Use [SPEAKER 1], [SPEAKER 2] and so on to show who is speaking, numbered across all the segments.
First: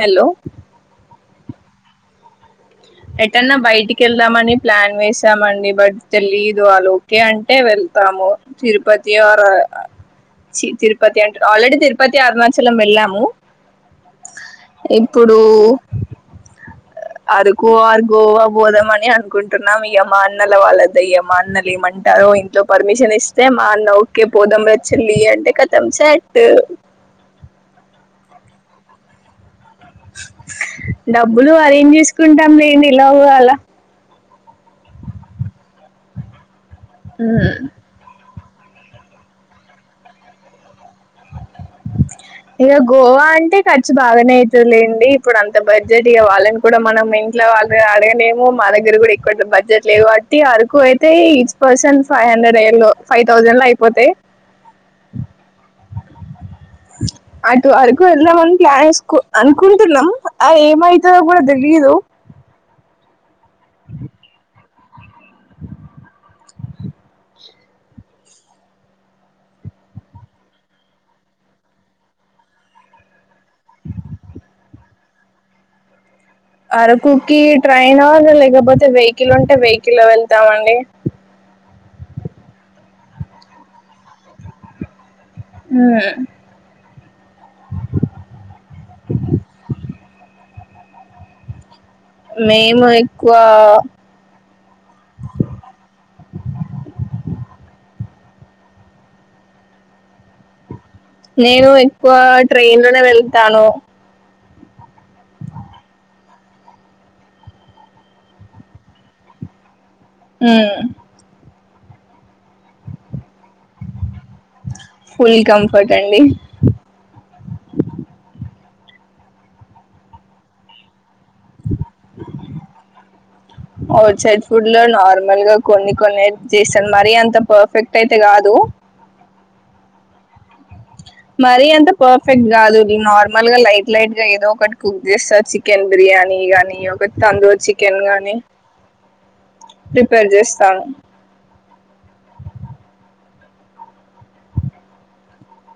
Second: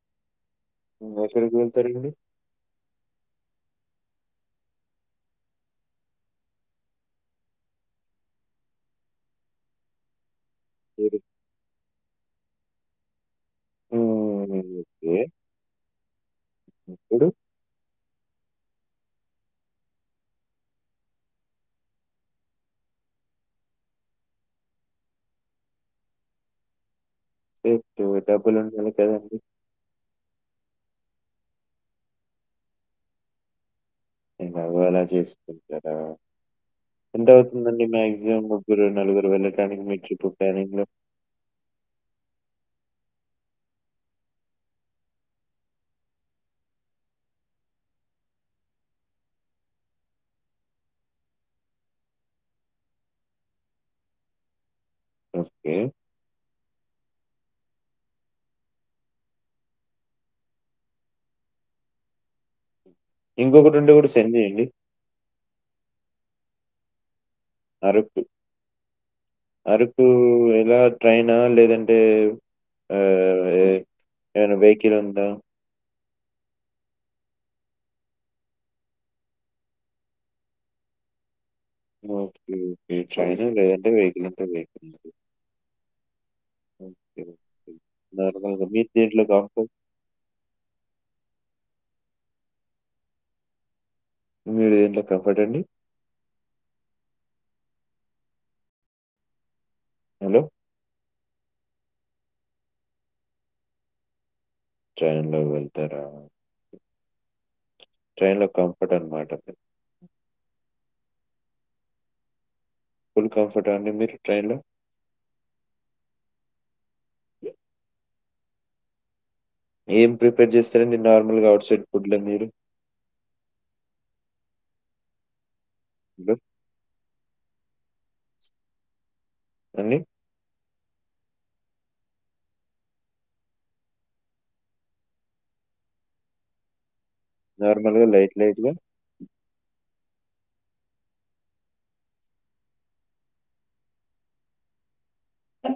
[SPEAKER 1] Hello
[SPEAKER 2] ఎక్కడికి వెళ్తరిప్పుడు
[SPEAKER 1] ఎటన్నా బయటికి వెళ్దామని ప్లాన్ వేసామండి బట్ తెలియదు వాళ్ళు ఓకే అంటే వెళ్తాం ము తిరుపతి ఆర్ చి
[SPEAKER 2] మీరు
[SPEAKER 1] తిరుపతి అంటు ఆల్రెడీ తిరుపతి అరుణాచలం వెళ్ళాము
[SPEAKER 2] హ్మ్. ఓకే.
[SPEAKER 1] ఇప్పుడు
[SPEAKER 2] ఇప్పుడు
[SPEAKER 1] అరు కోవార్ గోవా బోదామ అని అనుకుంటున్నాం ఇగ మా అన్నల వాళ్ళద్దయ మా అన్నలు ఏమంటారో ఇంట్ల పర్మిషన్ ఇస్తే మా అన్న ఓకే పోదం రా చెల్లి అంటే కథం సట్టు
[SPEAKER 2] ఎటు డబ్బులు ఉండాలి కదండి
[SPEAKER 1] డబ్బులు అది ఏం చేసుకుంటాం లేండి లోకం లో
[SPEAKER 2] [unintelligible] చేస్తుంటారా ఎంత
[SPEAKER 1] ఉమ్
[SPEAKER 2] అవుతుందండి మాక్సిమం ముగ్గురు నాలుగురు వెళ్ళడానికి మేం ట్రిప్ కి ప్లాన్ ఎసినం
[SPEAKER 1] ఇక గోవా అంటే ఖర్చు బాగానే అవుతలేండి ఇప్పుడు అంత బడ్జెట్ ఇక వాళ్ళని కూడా మనం ఇంట్లో వాళ్ళు అడగనేము మా దగ్గర కూడా ఎక్కువ బడ్జెట్ లేవు బట్టి అరకు అయితే ఈచ్ పర్సన్ ఫైవ్ హండ్రెడ్ ట్రైన్లో ఫైవ్ థౌజండ్ లో అయిపోతేయి
[SPEAKER 2] ఓకే
[SPEAKER 1] అటు ఆరకు వెళ్దామని ప్లాన్ చేసుకో అనుకుంటున్నాం ఆ ఏమైతుందో కూడా దే లీదు
[SPEAKER 2] ఇంకొకటి ఉండే కూడా సేంద్చేయండి అరకు అరకు ఎలా ట్రైనా లేదంటే ఆ ఏం అన్న వెహికల్ ఉందా
[SPEAKER 1] అరకుకి ట్రైన్వ లేకపోతే వెహికల్ ఉంటే వెహికల్ వెళ్తామండి
[SPEAKER 2] ఓకే అండి ట్రైన్ లేదు అంటే వెహికల్ ఉంటుంది నార్మల్గా మీకు దేంట్లో బాగు [unintelligible]
[SPEAKER 1] మేము ఎక్కువ
[SPEAKER 2] మీరు దేంట్లో కఫర్ట అండి హలో
[SPEAKER 1] నేను ఎక్కువ ట్రైన్ లోనే వెళ్తాను
[SPEAKER 2] టైన్లో వెళ్తేరా ట్రైన్ లో కంఫర్ట్ అన్నమాట
[SPEAKER 1] ఉమ్
[SPEAKER 2] ఫుల్ కంఫర్టా అండి మీరు ట్రైన్‌లో?
[SPEAKER 1] ఫుల్ కంఫర్ట్ అండి
[SPEAKER 2] ఏం ప్రిపేర్ చేస్తారండి నార్మల్గా అఔట్సైడ్ ఫుడ్ల మీరు
[SPEAKER 1] ఔట్సైడ్ సైడ్ ఫుడ్ లో నార్మల్ గా కొన్ని కొనే
[SPEAKER 2] హలో!
[SPEAKER 1] చేస్తాను మరి అంత పర్ఫెక్ట్ అయితే కాదు
[SPEAKER 2] అండి
[SPEAKER 1] మరి అంత పర్ఫెక్ట్ కాదు నార్మల్ గా లైట్ లైట్ గా ఏదో ఒకటి కుక్ చేస్తారు చికెన్ బిర్యా నీ గానీ ఒక తందుూర చికెన్
[SPEAKER 2] నార్మల్‌గా లైట్
[SPEAKER 1] గాని
[SPEAKER 2] లైట్‌గా?
[SPEAKER 1] ప్రిపేర్ చేస్తా
[SPEAKER 2] అ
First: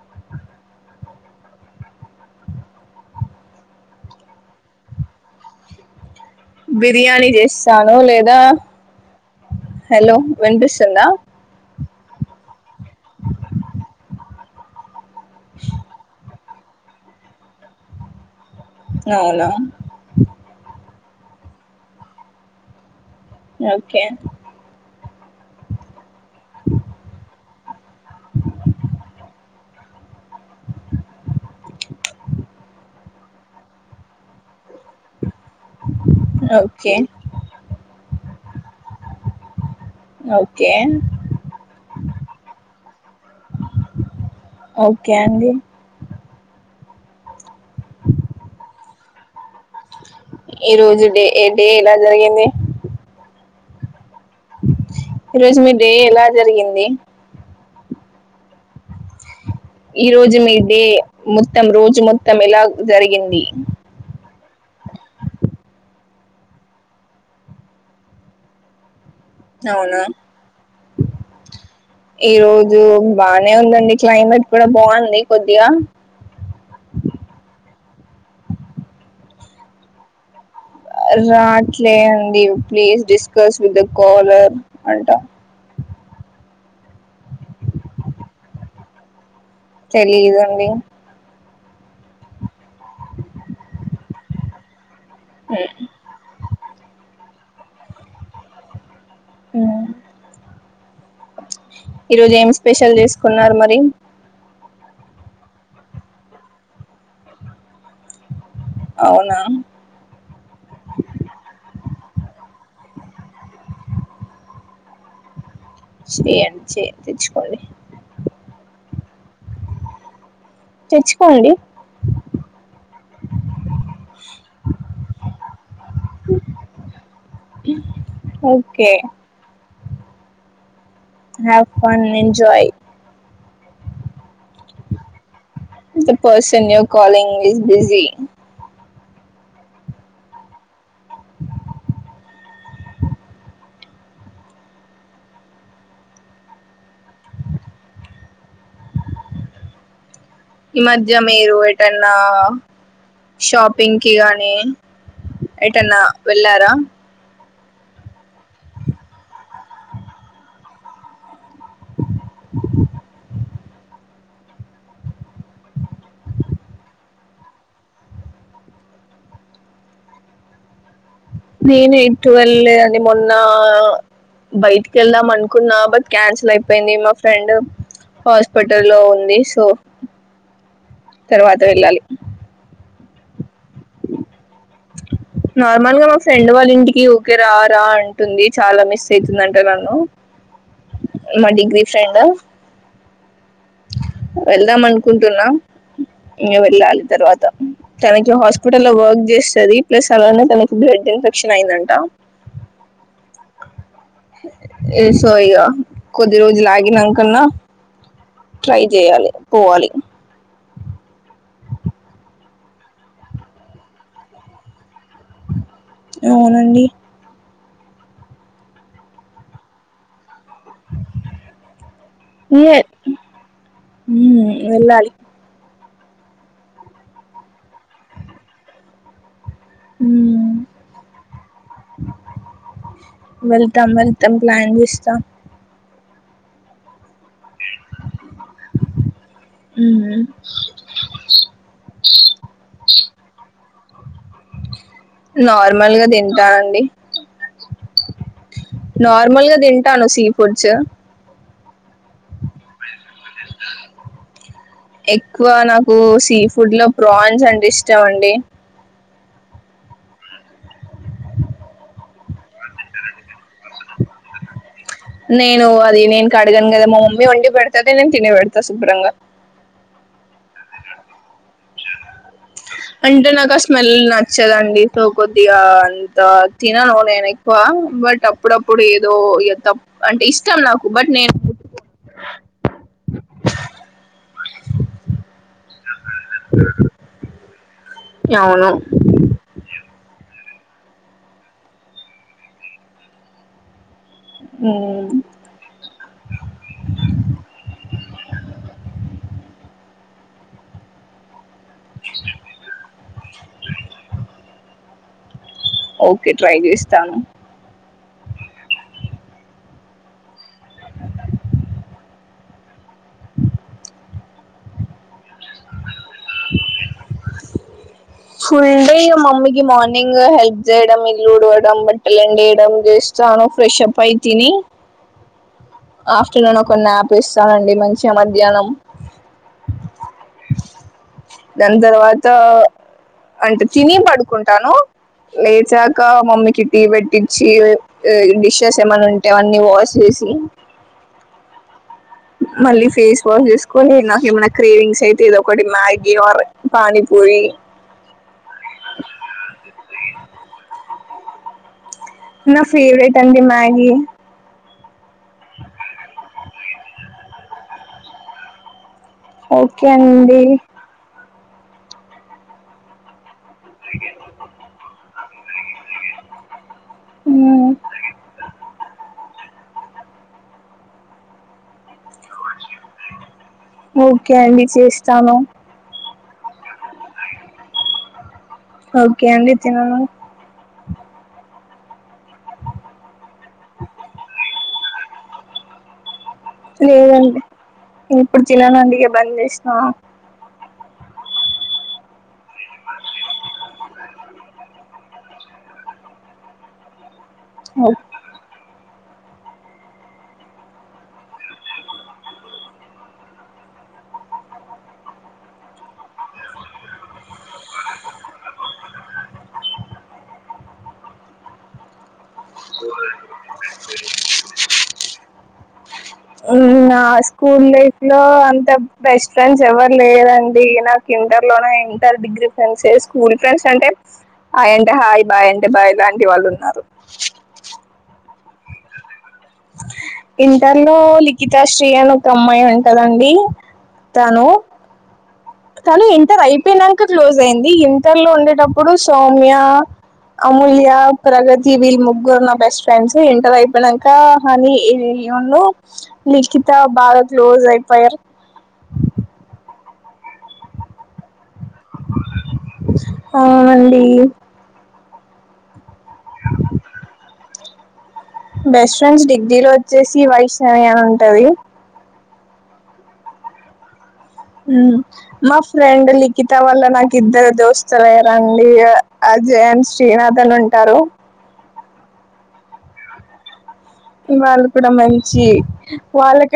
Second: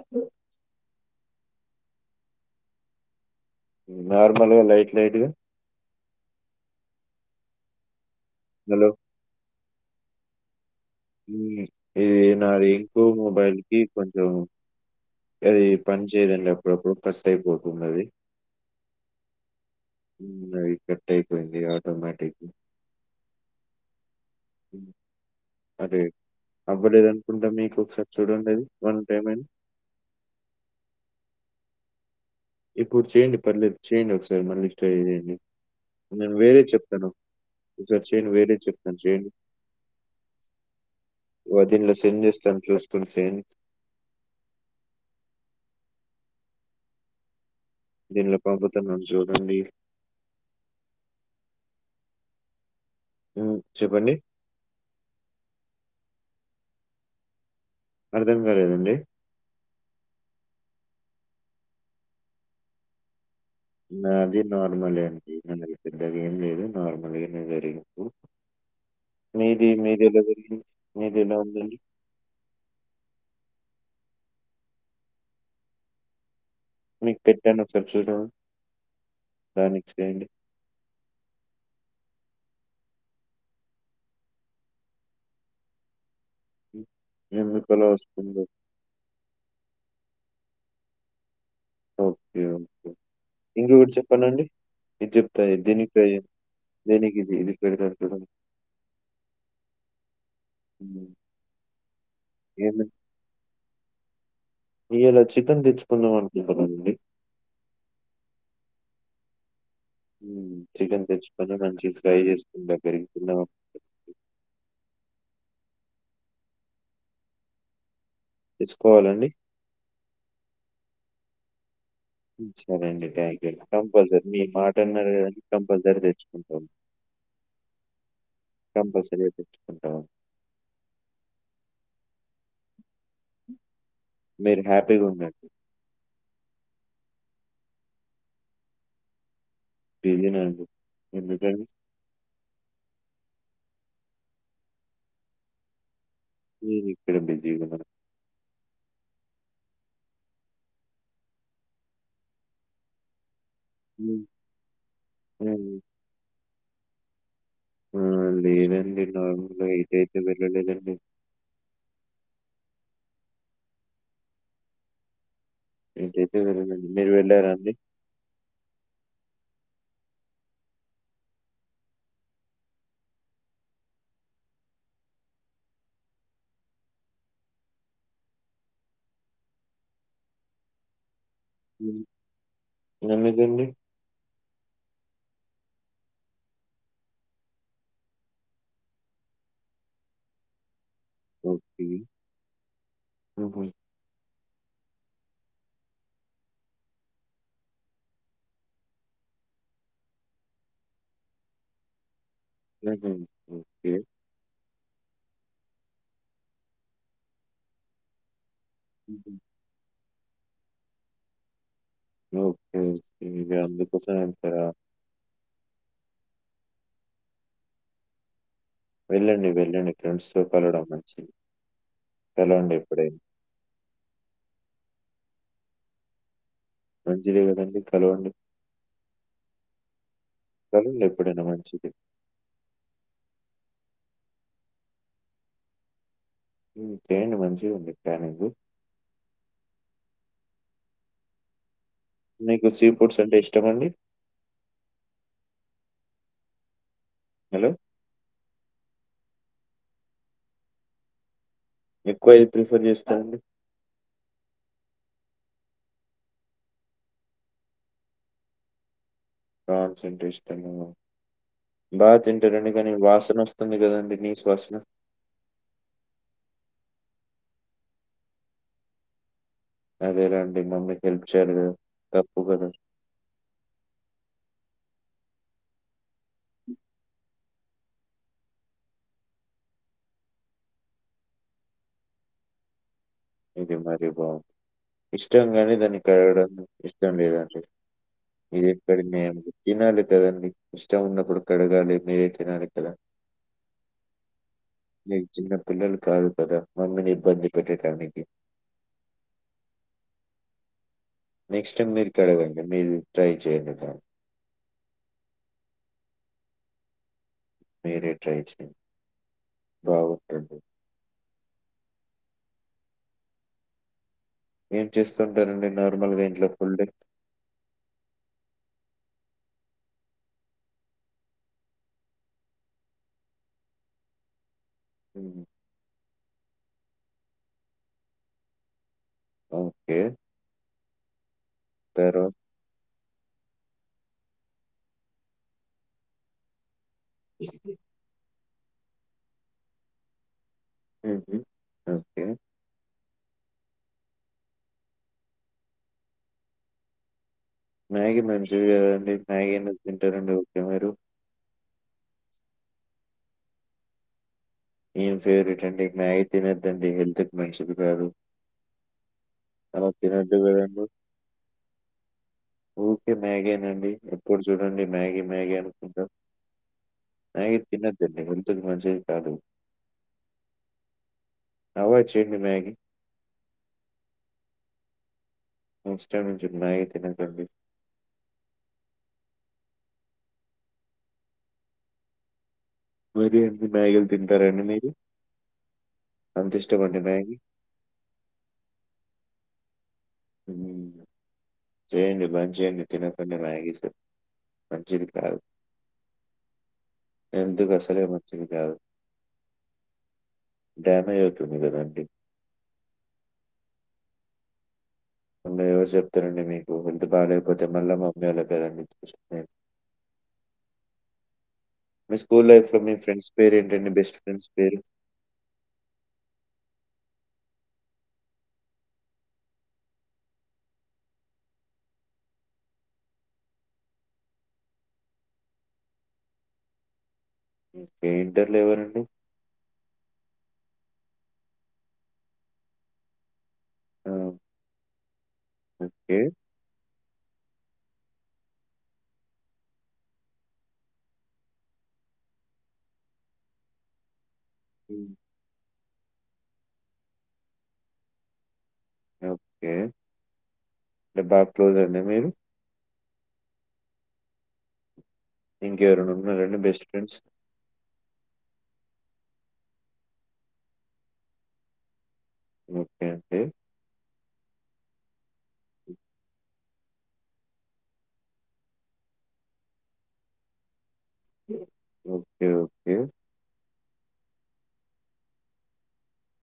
[SPEAKER 2] నార్మల్గా లైట్ లైట్గా
[SPEAKER 1] బిర్యానీ చేస్తాను లేదా
[SPEAKER 2] హలో!
[SPEAKER 1] హలో వినిపిస్తు ందా
[SPEAKER 2] హ్మ్. ఇది నాది ఇంకో మొబైల్ కి కొం అది పని చేయడండి అప్పుడప్పుడు కష్టట్ అయిపోతుంటాది
[SPEAKER 1] అవునా
[SPEAKER 2] అవి కట్ అయిపోయింది ఆటోమేటిక్
[SPEAKER 1] ఓకే
[SPEAKER 2] హ్మ్. అదే అవ్వలేదు అనుకుంటా మీకు ఒకసారి చూడండిది వన్ పేమెంట్ అని ఇప్పుడు చేయండి పర్లేదు చేయండి ఒకసారి మళ్ళీ ట్రై చేయండి నేను వేరే
[SPEAKER 1] ఓకే
[SPEAKER 2] చెప్తాను ఒకసారి చేయయండి వేరే చెప్తాను చేయండి
[SPEAKER 1] ఓకే
[SPEAKER 2] వదీనిలో సెండ్ చేస్తాను చూసుకుని చేయండి
[SPEAKER 1] ఓకే అండి
[SPEAKER 2] దీనిలో పాంపతన్నాను చూడండి
[SPEAKER 1] ఈ రోజు డే ఏ డే ఇలా జరిగింది
[SPEAKER 2] హ్మ్ చెప్పండి
[SPEAKER 1] ఈరోజు మీరు ఎలా జరిగింది
[SPEAKER 2] అర్థం గాలేదండి
[SPEAKER 1] ఈ రోజు మీ డే మొత్తం రోజు మొత్తం ఎలా జరిగింది?
[SPEAKER 2] నాది నార్మలే అండి ఏమున్నది పెద్దగేం లేదు నార్మల్గనే జరిగి ఇపుడు
[SPEAKER 1] అవునా
[SPEAKER 2] మీదెలా ఉందండి?
[SPEAKER 1] ఈరోజు బానే ఉందండి క్లైమేట్ కూడ బాగుంది కొద్దిగా
[SPEAKER 2] చెప్ చూద్దామ్ దానికి చేయండి
[SPEAKER 1] రాట్లే అండి please discuss with the caller అంట
[SPEAKER 2] ఉమ్ ఎందుకలా వస్తుందొ
[SPEAKER 1] తెలీదండి
[SPEAKER 2] ఓకే ఓకే ఇంగొకటి చెప్పనా అండి ఇద్ జెప్తా దీనికి ట్రై జేయండి దేనికి ఇది మిక్ పెడతాను చూడండి
[SPEAKER 1] ఉమ్,
[SPEAKER 2] హ్మ్.
[SPEAKER 1] ఈరోజు ఏం
[SPEAKER 2] ఏమని?
[SPEAKER 1] స్పెషల్ జెస్కున్నారు మరి
[SPEAKER 2] ఇయాల చికెన్ తెచ్చుకుందాం అనుకుంటున్నాండి
[SPEAKER 1] అవునా
[SPEAKER 2] ఉమ్ చికెన్ దెచ్చుకొని మంచి ఫ్రై చేస్కోని దగ్గరికి తిందా [inaudible]
[SPEAKER 1] శ్రేయాన్షి తెచ్చుకొని
[SPEAKER 2] చ్చుకోవాలండి
[SPEAKER 1] తెచ్చుకోండి
[SPEAKER 2] సరే అండి థ్యాంక్ యూ కంపల్సరీ మీ మాటన్నరు కదండి కంపల్సరీ తెచ్చుకుంటమ్
[SPEAKER 1] ఓకే
[SPEAKER 2] కపల్సరిగ తెచ్చుకుంటామన్
[SPEAKER 1] we have fun and joy
[SPEAKER 2] మీరు హ్యాపీగుండడి
[SPEAKER 1] the person you are calling is busy
[SPEAKER 2] busy నా అండి, ఎందుకండి? నేనెక్కడ బిజీ ఉన్నానన్
[SPEAKER 1] ఈ మధ్య మీరు ఎటన్నా షాపింగ్కి
[SPEAKER 2] ఉమ్,
[SPEAKER 1] గానీ,
[SPEAKER 2] ఉమ్,
[SPEAKER 1] ఎటన్నా వెళ్ళారా?
[SPEAKER 2] ఆ లేదండి నార్మల్గా ఏటైతే వెళ్ళలేదండి ఏటైతే వెళ్ళలేదండి మీరు వెళ్ళారా అండి?
[SPEAKER 1] నేనెటు వెళ్ళలేదండి మొన్నా బయ్టికి ఎళ్దామనుకున్నా బట్ క్యాన్సిల్ అయిపోయింది మా ఫ్రెండ్ హాస్పటల్లో ఉంది సో తర్వాత వెళ్ళాలి
[SPEAKER 2] గందుకండి
[SPEAKER 1] నార్మల్ గా మా ఫ్రెండ్ వాలింటికి ఊకే రా రా అంటుంది చాలా మిస్ అయితుందంట నన్ను మా డిగ్రీ ఫ్రెండ్
[SPEAKER 2] ఉమ్ హు
[SPEAKER 1] ఎళ్దామనుకుంటున్నా ఇంగ వెళ్ళాలి తర్వాత. తనిట్ల హాస్పిటల్లో వర్క్ చేస్తది, ప్లస్ అలానే తనకి బ్లడ్ ఇన్ఫెక్షన్ అయిందంట.
[SPEAKER 2] ఉమ్ హు, ఓకె
[SPEAKER 1] ఏ సో ఇగా కొద్ది రోజులాగినంకన్నా ట్రై జేయాలి,
[SPEAKER 2] ఉహు,
[SPEAKER 1] పోవాలి
[SPEAKER 2] ఓకే ఇగ అందుకోసం ఎల్తరా
[SPEAKER 1] అవునండి
[SPEAKER 2] వెళ్ళండి వెళ్ళండి ఫ్రెండ్స్ తో వేలడం మంచిది వెళ్లండి
[SPEAKER 1] ఏ
[SPEAKER 2] ఇప్పుడే
[SPEAKER 1] మ్మ్ వెళ్ళాలి
[SPEAKER 2] మంచిదే కదండి కలవండి
[SPEAKER 1] మ్మ్
[SPEAKER 2] కలలే ఎప్పుడైనా మంచించిది
[SPEAKER 1] తం వెళ్తాం ప్లాన్ చేస్తాం
[SPEAKER 2] ఉమ్ చేయండి మంచిగా ఉంది ప్యానింగు
[SPEAKER 1] మ్మ్
[SPEAKER 2] మీకు సీ ఫుడ్స్ అంటే ఇష్టమ అండి
[SPEAKER 1] నార్మల్గా తింటానండి
[SPEAKER 2] హలో
[SPEAKER 1] నార్మల్ గా తింటాను సీ ఫుడ్స్
[SPEAKER 2] ఎక్కువ ఏది ప్రిఫర్ చేస్తారండి
[SPEAKER 1] ఎక్కువ నాకు సీ ఫుడ్ లో ప్రాన్స్ అంటే ఇష్టాం అండి
[SPEAKER 2] ఫ్రాన్స్ అంటే ఇష్టమా బాగా తింటారండి కానీ వాసన వస్త గదండీ! నీసు
[SPEAKER 1] నేను అది నేను కడగను కదా మా మమ్మీ వండి పెడతాది నేను తిని పెడతా శుభ్రంగా
[SPEAKER 2] అదే లెండి మమ్మీకి హెల్ప్ చేయర
[SPEAKER 1] అంటే నాకు ఆ స్మెల్ నచ్చదండి తో కొద్గా అంత తిననో నేను ఎక్కువ బట్ అప్పుడప్పుడు ఏదో తప్పా అంటే ఇష్టం నాకు బట్ నేను
[SPEAKER 2] ఇది మరి బాగుంది ఇష్టంంగాని దాన్ని కడగడం ఇష్టం లేదండి ఇది
[SPEAKER 1] అవును
[SPEAKER 2] ఎక్కడి మే తినాలి కదండి ఇష్టం ఉన్నప్పుడు కడగాలి మీరే తినాలి కదా
[SPEAKER 1] మ్మ్
[SPEAKER 2] మీ చిన్న పిల్లలు కాదు కదా మమ్మీని ఇబ్బంది పెట్టేటాని నెక్స్ట్ టైమ్ మీరు కడగండి మీరు ట్రై చేయండి
[SPEAKER 1] ఓకే ట్రై చేస్తాను
[SPEAKER 2] మీరే ట్రై చేయండి బాగుంటుంది ఏం చేస్తూ ఉంటారంండి నార్మల్గా ఇంట్లో ఫుల్ డే
[SPEAKER 1] ఫుల్ డే మమ్మీకి మార్నింగ్ హెల్ప్ చేయడం ఇల్లు ఉడవడం బట్టలు ఎండేయడం చేస్తాను ఫ్రెష్ అప్ అయి తిని
[SPEAKER 2] ఉ
[SPEAKER 1] ఆఫ్టర్నూన్ కొన్ని న్యాప్ వేస్తానండి మంచిగా మధ్యాహ్నం
[SPEAKER 2] ఓకే
[SPEAKER 1] దని తర్వాత అంటే తిని పడుకుంటాను లేచాక మమ్మీకి టీ పెట్టించి డిషెస్ ఏమైన్నా ఉంటే అన్నీ వాష్ చేసి
[SPEAKER 2] హుహు. ఓకే.
[SPEAKER 1] మళ్ళీ ఫేస్ క్ చేసుంని నాకేమైనా క్రేవింగ్స్ అయితే ఏదో ఒకటి మ్యాగీ పానీపూరి
[SPEAKER 2] మ్యాగీ మంచిది కాదండి మ్యాగీ ఎందుకు తింటారండి ఉకే మీరు
[SPEAKER 1] నా ఫేవరెట్ అండి మ్యాగి
[SPEAKER 2] ఏం ఫేవరెట్ అండి మ్యాగీ తినద్దండి హెల్త్కి మంచిది కాదు
[SPEAKER 1] ఓకే అండి
[SPEAKER 2] ఓకే మ్యాగీనండి ఎప్పుడు చూడండి మ్యాగీ మ్యాగీ అనుకుంట మ్యాగీ
[SPEAKER 1] మ్మ్.
[SPEAKER 2] తిన్నద్దు అండి హెల్త్ కి మంచి కాదు అవాయిడ్ చేయండి మ్యాగీ
[SPEAKER 1] ఒకే అండి చేస్తాను
[SPEAKER 2] నెక్స్ట్ టైమ్ నుంచి మ్యాగీ తినకండి
[SPEAKER 1] ఓకే అండి తినను
[SPEAKER 2] మరి అన్ని మ్యాగీలు తింటారండి మీరు అంత ఇష్టమండి మ్యాగీ
[SPEAKER 1] లేదండి నేను ఇప్పుడు తిననండి బంద్ చేసినా
[SPEAKER 2] [inaudible] చేయండి బంద్ చేయండి మ్యాగిస్ మంచిది కాదు హెల్త్కి అసలే మంచిది కాదు డ్యామేజ్ అవుతుంది కదండి మల్లా ఎవరు చెప్తారంండి మీకు హెల్త్ బాగాలేకపోతే మళ్ళా పంపియాల కదండి చూను మీ స్కూల్ లైఫ్ లో మీ ఫ్రెండ్స్ పేరు ఏంటండి బెస్ట్ ఫ్రెండ్స్ పేరు
[SPEAKER 1] నా స్కూల్ లైఫ్ లో అంత బెస్ట్ ఫ్రెండ్స్ ఎవరు లేరండి నాకు ఇంటర్ లో inter degree friends school friends అంటే హాయి అంటే హాయి బాయ్ అంటే బాయ్ అనే వాళ్ళు ఉన్నారు
[SPEAKER 2] ఓకే ఇంటర్లో ఎవరండి
[SPEAKER 1] ఇంటర్లో లిఖితాశ్రీ అని ఒక అమ్మాయి ఉంటదండి
[SPEAKER 2] ఆ,
[SPEAKER 1] తను తను
[SPEAKER 2] ఓకే
[SPEAKER 1] ఇంటర్ అయిపోయినాక క్లోజ్ అయింది ఇంటర్లో ఉండేటప్పుడు సౌమ్య అమూల్య ప్రగతి వీళ్ళు ముగ్గురు నా బెస్ట్ ఫ్రెండ్స్ ఎంటర్ అయిపోయినాక కానీ ఏ
[SPEAKER 2] మ్మ్.
[SPEAKER 1] లిఖిత బాగా క్లోజ్ అయిపోయారు
[SPEAKER 2] ఓకే ేబ్ బాక్ోజ అండి మీరు
[SPEAKER 1] ఆ అండి
[SPEAKER 2] ఇంక ఎవరన్నా ఉన్నారా బెస్ట్ ఫ్రెండ్స్
[SPEAKER 1] బెస్ట్ ఫ్రెండ్స్ డిగ్రీలో వచ్చేసి వైష్ణవి అని ఉంటది
[SPEAKER 2] ఓకే అండి
[SPEAKER 1] హ్మ్మ్ మా ఫ్రెండ్ లిఖి త వల్ల నాకు ఇద్దరు దోస్తులు అయ్యారండి అజయన్ శ్రీనాథన్ ఉంటారు
[SPEAKER 2] ఓకే ఓకే
[SPEAKER 1] వాళ్ళు కూడా మంచి వాళ్ళక